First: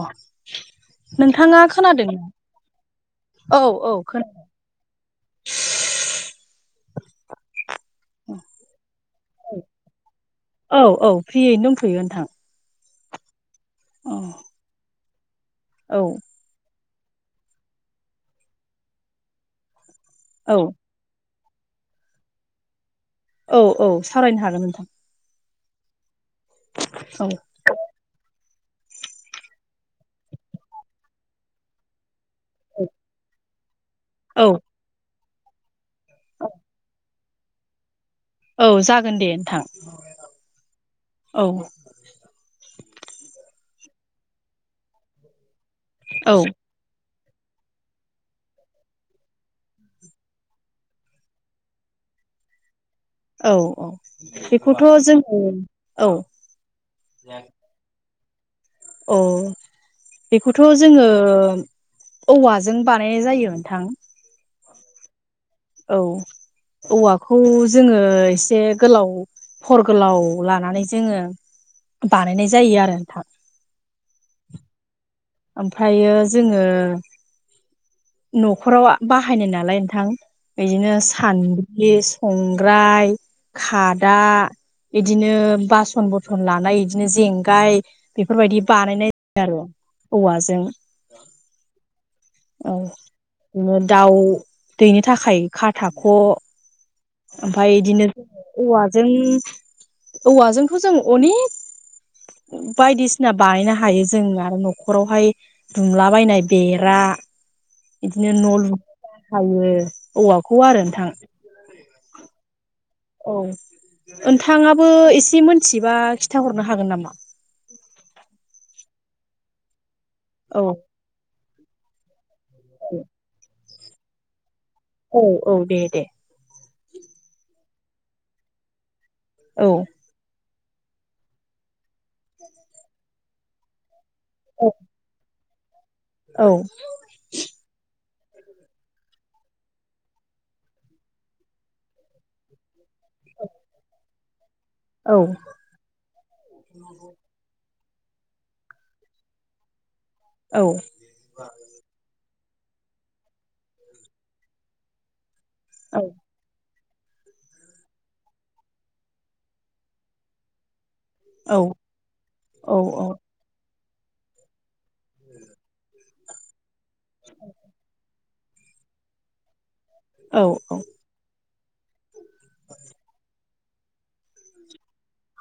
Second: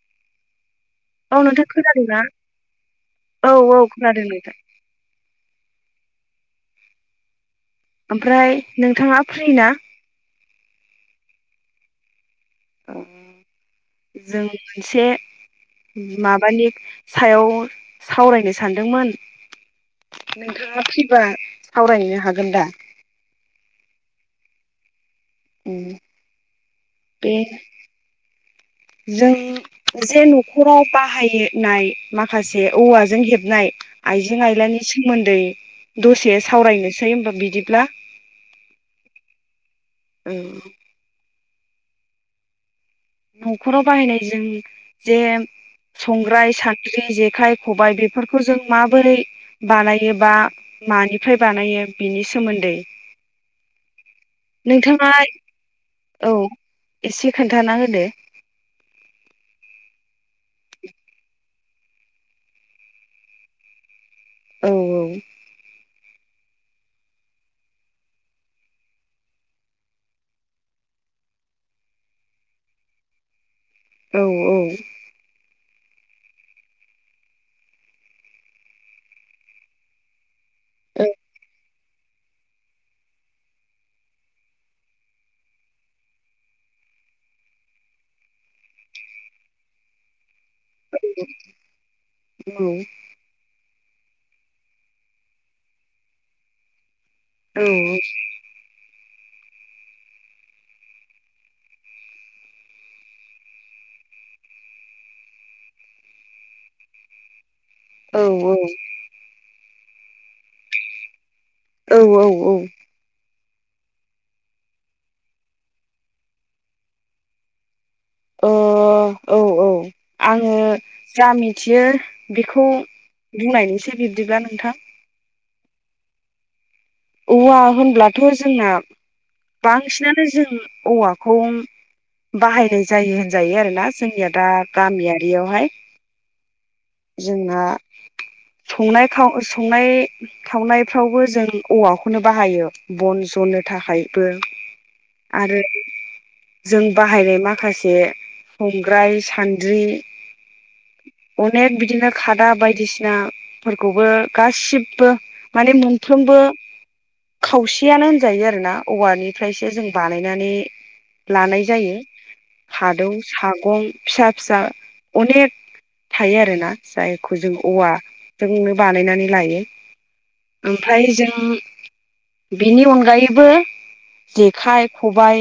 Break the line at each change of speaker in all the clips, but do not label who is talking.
अ
औ
नोंथाङा
नोंथां
खोनादों?
खोनादोंना
औ औ खोनादों
ओमफ्राय नोंथाङा फ्रि ना?
औ औ फ्रियैनो दंफैयो नोंथां औ
जों मोनसे
औ
माबानि सायाव सावरायनो सानदोंमोन नोंथाङा फैबा सावरायहैनो हागोन दा
औ औ सावरायनो हागोन नोंथां
उम
औ
जों जे न'खराव बाहायोनाय माखासे औवाजों हेबनाय आइजें
औ
आइलानि सोमोन दै दसे सावरायनोसै होमबा बिदिब्ला
औ जागोन दे नोंथां औ
न'खराव बाहायनाय जों जे
औ
संग्राय सानद्रि जे खाइ खबाइ बेफोरखौ जों माबोरै बानायोबा मानिफ्राय बानायो बिनिस सोमोन्दै
औ औ बेखौथ'
नोंथाङा
जोङो
औ एसे खोन्थाना ए
अ बेखौथ' जोङो औवाजों बानायनाय जायो नोंथां
औ औ
औ औवाखौ जोङो एसे गोलाव हर गोलाव लानानै जोङो बानायनाय जायो आरो नोंथां
औ औ
ओमफायो जोङो न'खराव बाहायनाय नालाय नोंथां इदिनो
औ
सान लि संग्राय खादा इदिनो बासन बथन लानाय इदिनो जेंगाय बेफोरबायदि बानायनाय जायो आरो
औ
नो दाउ दैनो थाखाय खाथाख'
औ
ओमफाय इदिनो औवाजों औवाजोंथ' जों अनेक बायदिसिना बानायनो हायो जों आरो न'खरावहाय दुमला बायनाय बेरा
औ
बिदिनो न' लुनो बाहायो औवाखौ आरो नोंथां
औ औ
औ नोंथाङाबो एसे मोनथियोबा खिथाहरनो हागोन नामा
ओ औ औ आङो
औ
जा मिथियो बेखौ
औ
बुंनायनि से बिबदिब्ला नोंथां
औ औ दे दे
ब्लाथ' जोंना
औ
बांसिनानो जों औवाखौ बाहायनाय जायो होनजायो आरोना जोंनिया दा
औ
गामियारियाव हाय
औ
जोंना संनाय खाव संनाय खावनायफ्रावबो जों औवाखौनो बाहायो बन जननो थाखायबो
औ
आरो जों बाहायनाय माखासे से संग्राय सान्द्रि
औ
अनेक बिदिनो खाद दा बायदिसिनाफोरखौबो गासिबो माने
औ
मोनफ्रोमबो खावसेयानो होनजायो आरोना औवानिफ्रायसो जों बानायनानै
औ
लानाय जायो
औ औ
खादौ सागं फिसा फिसा अनेक थायो आरोना जायखौ जों औवाजोंनो बानायनानै लायो
औ
ओमफ्राय जों बिनि अनगायैबो जेखाइ खबाइ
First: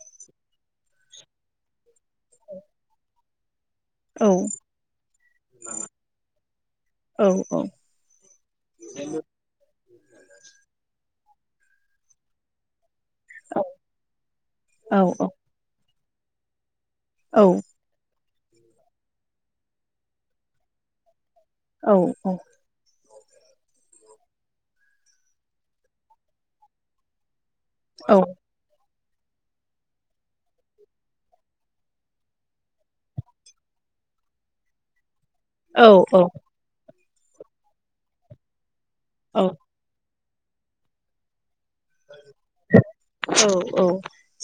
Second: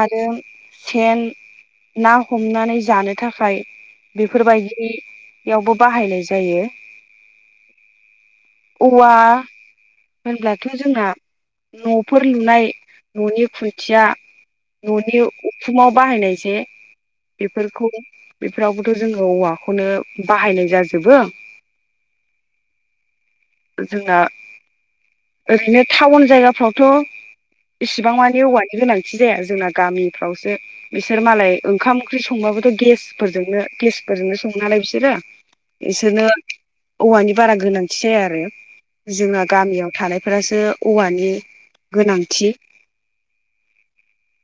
आरो सेन ना हमनानै जानो थाखाय
औ
बेफोरबायदि यावबो बाहायनाय जायो औवा होनब्लाथ' जोंना न'फोर लुनाय न'नि खुन्थिया न'नि उखुमाव बाहायनाय जे बेफोरखौ बेफोरावबोथ' जोङो औवाखौनो बाहायनाय जाजोबो जोंना ओरैनो टाउन जायगाफ्रावथ' एसिबां मानि औवानि गोनां दि जाया जोंना गामिफ्रावसो बिसोर मालाय ओंखाम ओंख्रि संबाबोथ' गेसफोरजोंनो गेस फोरजोंनो सङोनालाय बिसोरो
औ औ
बिसोरनो औवानि बारा गोनांथि जाया आरो
औ
जोंना गामियाव थानायफोरासो औवानि गोनांथि
औ औ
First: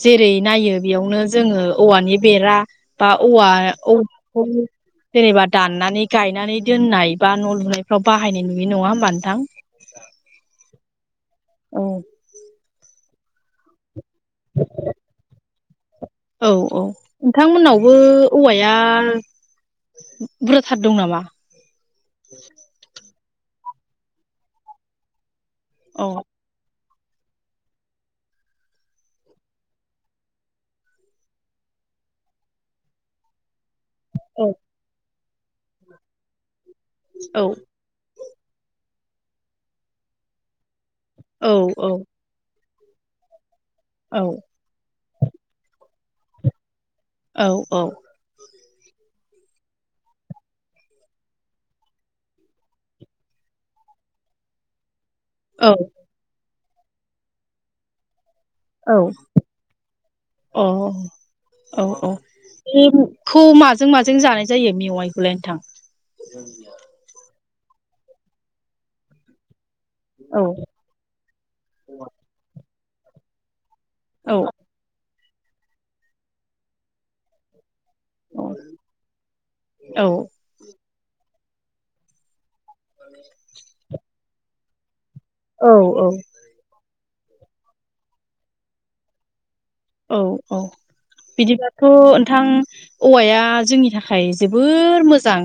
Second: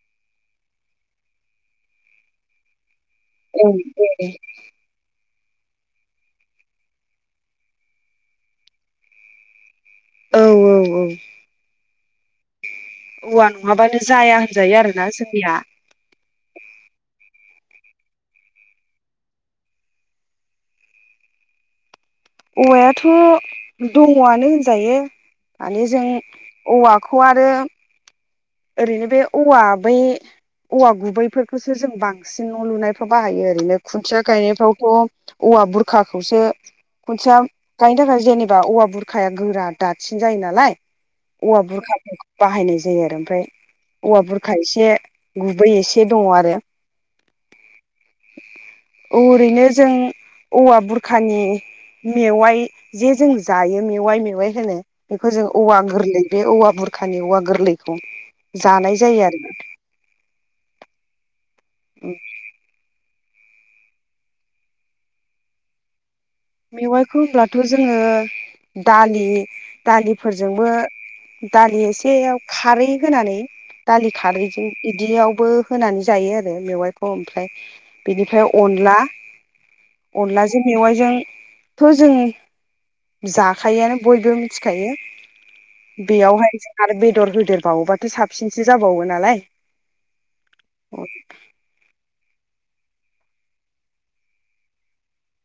जेरै नायो बेयावनो जोङो औवानि बेरा बा औवा औ [unintelligible] जेनेबा दाननानै गायनानै दोननाय बा न' लुनायफ्राव बाहायनाय नुयो नङा होमबा नोंथां
औ औ
औ
औवा नङाबानो जाया होनजायो आरो ना जोंनिया
बो औवाया बुरजाथार दं नामा
औवायाथ' दङआनो होनजायो माने
औ
जों औवा खौ आरो ओरैनो बे औवा बै औवा गुबैफोरखौसो जों बांसिन न' लुनायफ्राव बाहायो ओरैनो खुन्थिया
औ
गायनायफ्रावथ' औवा बुरखाखौसो खुन्थिया
औ
गायनो थाखाय जेनेबा बा औवा बुरखाया गोरा दासिन जायो नालाय
औ
औवा
औ
बुरखा बाहायनाय जायो आरो ओमफ्राय औवा
औ
बुरखा एसे गुबै एसे दङ आरो
औ औ
ओरैनो जों औवा बुरखानि मेवाइ जे जों जायो मेवाइ मेवाइ होनो बेखौ जों औवा गोरलै बे औवा बुरखानि औवा गोरलैखौ
औ
जानाय जायो आरो
अ औ औ खौ माजों माजों जानाय जायो मेवाइखौलाय नोथां
मेवाइखौ होनब्लाथ' जोङो दालि
औ
दालिफोरजोंबो दालि एसेयाव खारै होनानै दालि
औ
खारैजों बिदियावबो होनानै जायो आरो मेवाइखौ ओमफ्राय
औ
बिनिफ्राय अनला
औ
अनलाजों मेवाइजोंथ' जों जाखायोआनो बयबो मिथिखायो
औ
बेयावहाय जों आरो बे दर होदेरबावोबाथ' साबसिनसो जाबावो नालाय
औ औ बिदिबाथ' नोंथां औवाया जोंनि थाखाय जोबोर मोजां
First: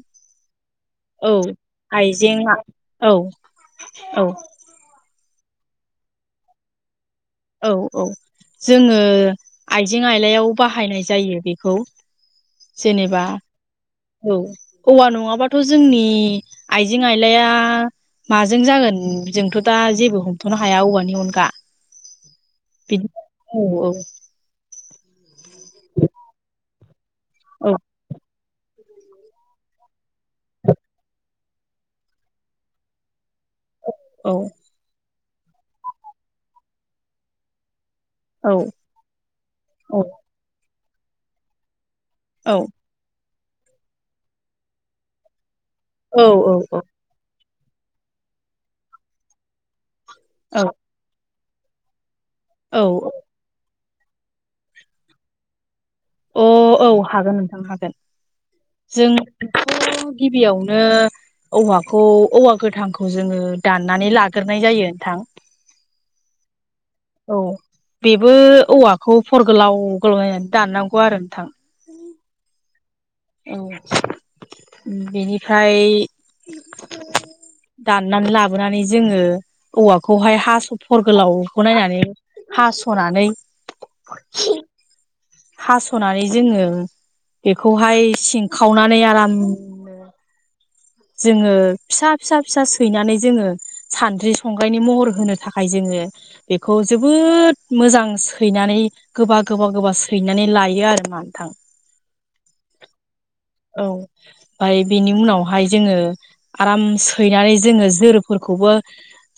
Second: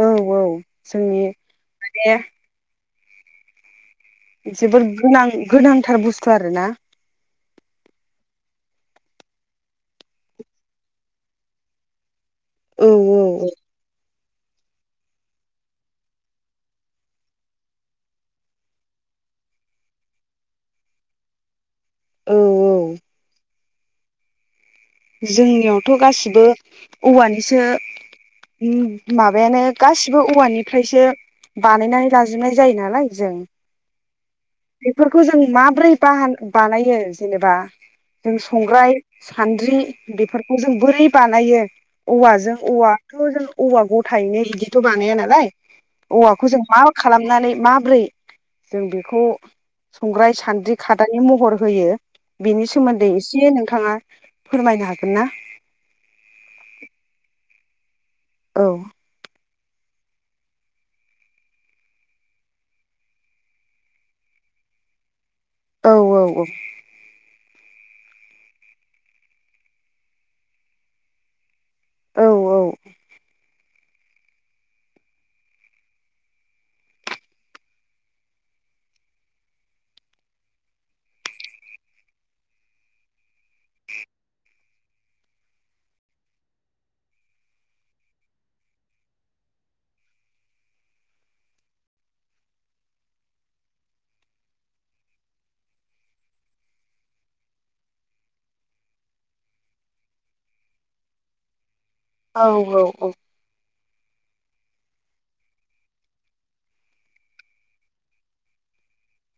औ जोंनि
औ
बे
आइजेंआ औ औ
जबोर गोनां गोनांथार बुस्थु आरोना
औ औ जोङो आइजें आइलायाव बाहायनाय जायो बेखौ
औ
जेनेबा औ औवा नङाबाथ' जोंनि आइजें आइलाया माजों जागोन जोंथ' दा जेबो हमथ'नो हाया औवानि अनगा
औ औ
बिदिनो औ औ
जोंनियावथ' गासिबो औवानिसो
औ
ओम माबायानो गासि बो औवानिफ्रायसो बानायनानै लाजोबनाय जायो नालाय जों
औ
बेखौ जों माब्रै बाहा बानायो जेनेबा जों
औ
संग्राय सान्द्रि
औ
बेफोरखौ जों बोरै बानायो
औ
औवाजों औवाथ' जों औवा गथायैनो बिदिथ' बानाया नालाय
औ
औवाखौ जों मा खालामनानै माब्रै जों बेखौ संग्राय सान्द्रि खादानि महर होयो बिनि
औ
सोमोन्दै
औ
एसे नोंथाङा फोरमायनो हागोन ना
अ औ हागोन नोंथां हागोन
औ
जोंथ' गिबियावनो औवाखौ औवा गोथांखौ जोङो दाननानै लाग्राय जायो नोंथां
औ औ औ
औ बेबो औवाखौ फर गोलाव गोलाव नायनानै दाननांगौ आरो नोंथां
औ औ
औ बेनिफ्राय दाननानै लाबोनानै जोङो औवाखौहाय हास फर गोलावखौ नायनानै हास'नानै हास'नानै जोङो बेखौहाय सिंखावनानै आराम जोङो फिसा फिसा फिसा सैनानै जोङो सानद्रि संग्रायनि महर होनो थाखाय जोङो बेखौ जोबोद मोजां सैनानै गोबा गोबा गोबा सैनानै लायो आरो नोथां
औ औ औ
औ ओमफ्राय बेनि उनावहाय जोङो आराम सैनानै जोङो जोरोफोर खौबो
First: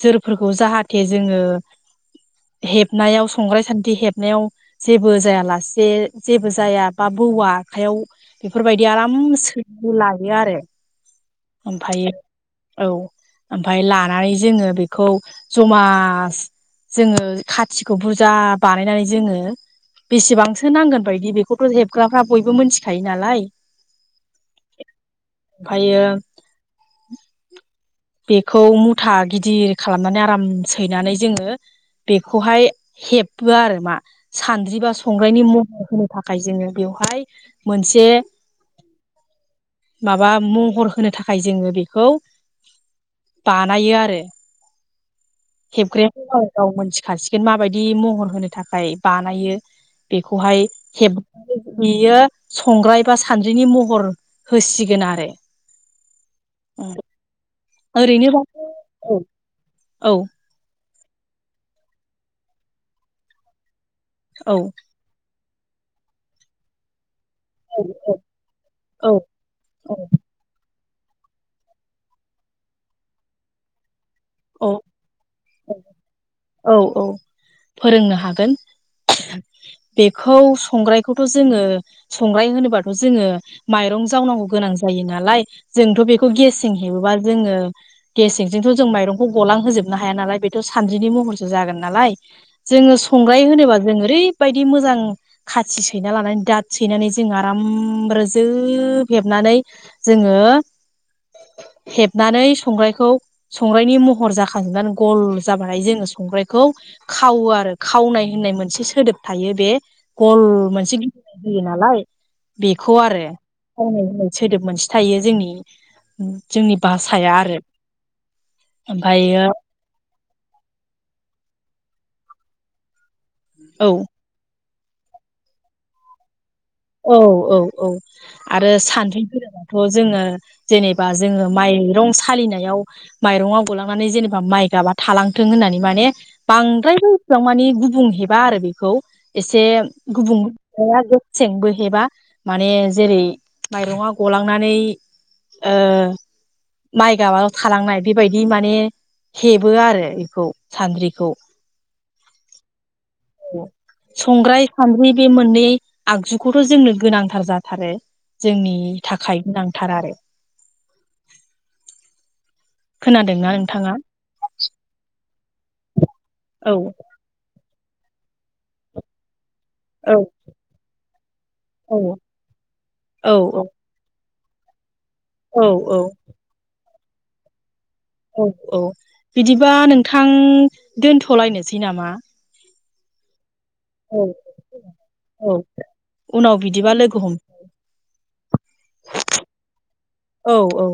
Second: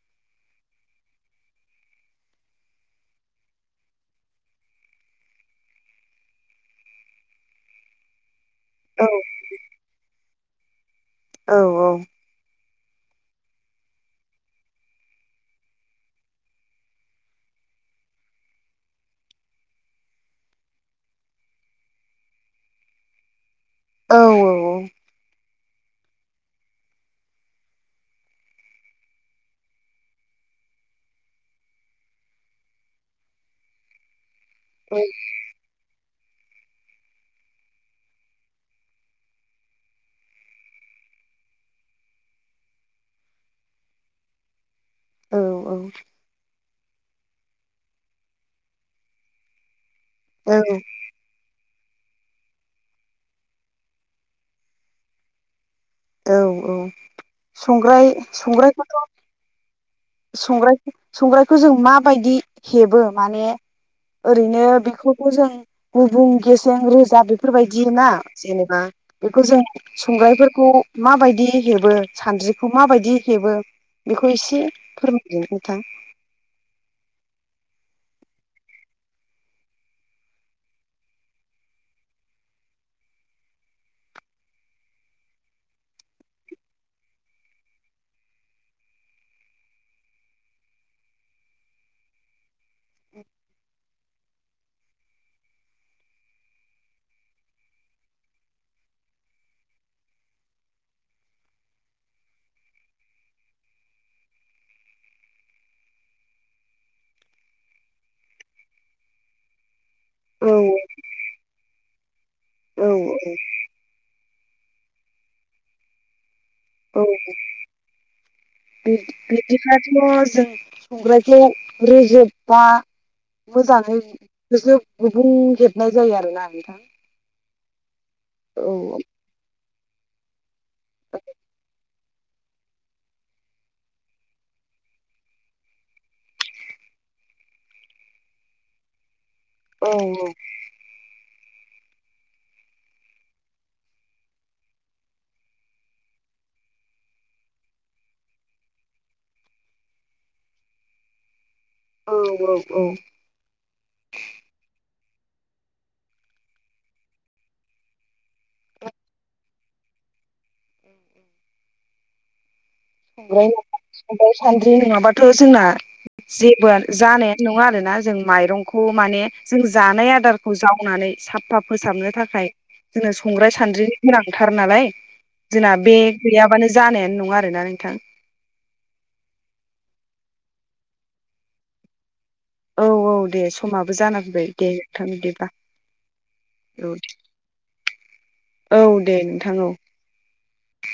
जोरफोरखौ जाहाथे जोङो हेबनायाव संग्राय सान्द्रि हेबनायाव जेबो जायालासे जेबो जाया बा बौवा आखाइयाव बेफोरबाय
औ
आराम सैनानै लायो आरो
औ
ओमफायो औ ओमफाय लानानै जोङो बेखौ जमा जोङो खाथिखौ बुरजा बानायनानै जोङो बेसेबांसो नांगोन बायदि बेखौथ' हेबग्राफ्रा बयबो मिथिखायो नालाय
औ औ औ
ओमफायो बेखौ मुथा गिदिर खालामनानै आराम सैनानै जोङो बेखौहाय हेबो आरो मा सानद्रि बा संग्रायनि महर होनो थाखाय जोङो बेवहाय मोनसे माबा महर होनो थाखाय जोङो बेखौ बानायो आरो
औ
हेबग्रायाथ' गाव गाव मोनथिखासिगोन माबायदि महर होनो थाखाय बानायो बेखौहाय
औ
हेबग्राया बियो संग्राय बा सानद्रिनि महर होसिगोन आरो
औ औ संग्राराय
ओरैनोबाथ'
संग्रारायखौथ'
औ
संग्राय संग्रायखौ जों माबायदि हेबो माने
औ
ओरैनो बेखौथ' जों गुबुं गसेें रोजा बे फोरबायदि ना जेनेबा बेफोरजों
औ
संग्रायफोरखौ माबायदि हेबो सानद्रिखौ माबायदि हेबो बेखौ एसे
औ
फोरमादो नोंथां
औ औ फोरोंनो हागोन बेखौ संग्रायखौथ' जोङो संग्राय होनोबाथ' जोङो माइरं जावनांगौ गोनां जायो नालाय जोथ' बेखौ गेसें हेबोबा जोङो गेसेंजोंथ' गलां होजोबनो हाया नालाय बेथ' सानद्रिनि महरसो जागोन नालाय जोङो संग्राय होनोबा जों ओरैबायदि मोजां खाथि सैना लानानै दाद सैनानै जों आराम रोजोब हेबनानै जोङो हेबनानै संग्रायखौ संग्रायनि महर महर जाखांजोबनानै गल जाबाथाय जोङो संग्रायखौ खावो आरो खावनाय होननाय मोनसे सोदोब थायो बे गल
औ
मोनसे [unintelligible] होयो नालाय
औ
बेखौ आरो खावनाय होनो सोदोब मोनसे थायो जोंनि जोंनि भाषाया आरो ओमफ्रायो
बिदिबाथ' जों संग्रायखौ रोेजोबबा
औ
मोजाङै रोजोब गुबुं हेबनाय जायो आरोना
औ औ औ आरो
औ
सानथै [unintelligible] जोङो जेनेबा जोङो माइरं सालिनायाव माइरंआव गलांनानै जेनेबा माइगाबा थालांथों होननानै माने बांद्राय बो मानि गुबुं हेबा आरो बेखौ एसे
औ
गुबुं गेसेंबो हेबा माने जेरै माइरङा गलांनानै ओ माइगाबाल' थालांनाय बेबायदि माने हेबो आरो बेखौ सान्द्रिखौ
औ औ औ
औ संग्राय सान्द्रि बे मोननै आगजुखौथ' जोंनो गोनांथार जाथारो जोंनि थाखाय गोनांथार आरो खोनादोंना नोंथाङा
संग्राइ सान्द्रि नङाबाथ' जोंना जेबो
औ
जानायानो नङा आरोना जों माइरंखौ माने जों जानाय
औ
आदारखौ जावनानै साफा
औ
फोसाबनो थाखाय जोङो
औ
संग्राय सानद्रिनि गोनां थथार नालाय
औ
जोंना बे गैयाबानो जानायानो नङा आरोना नोंथां
औ औ बिदिबा नोंथां दोनथ'लायनोसै नामा
औ औ दे समाबो जाना
औ
फैबाय दे नोंथां बिदिबा
औ उनाव बिदिबा
औ
लोगो हम
औ दे नोंथां औ
औ औ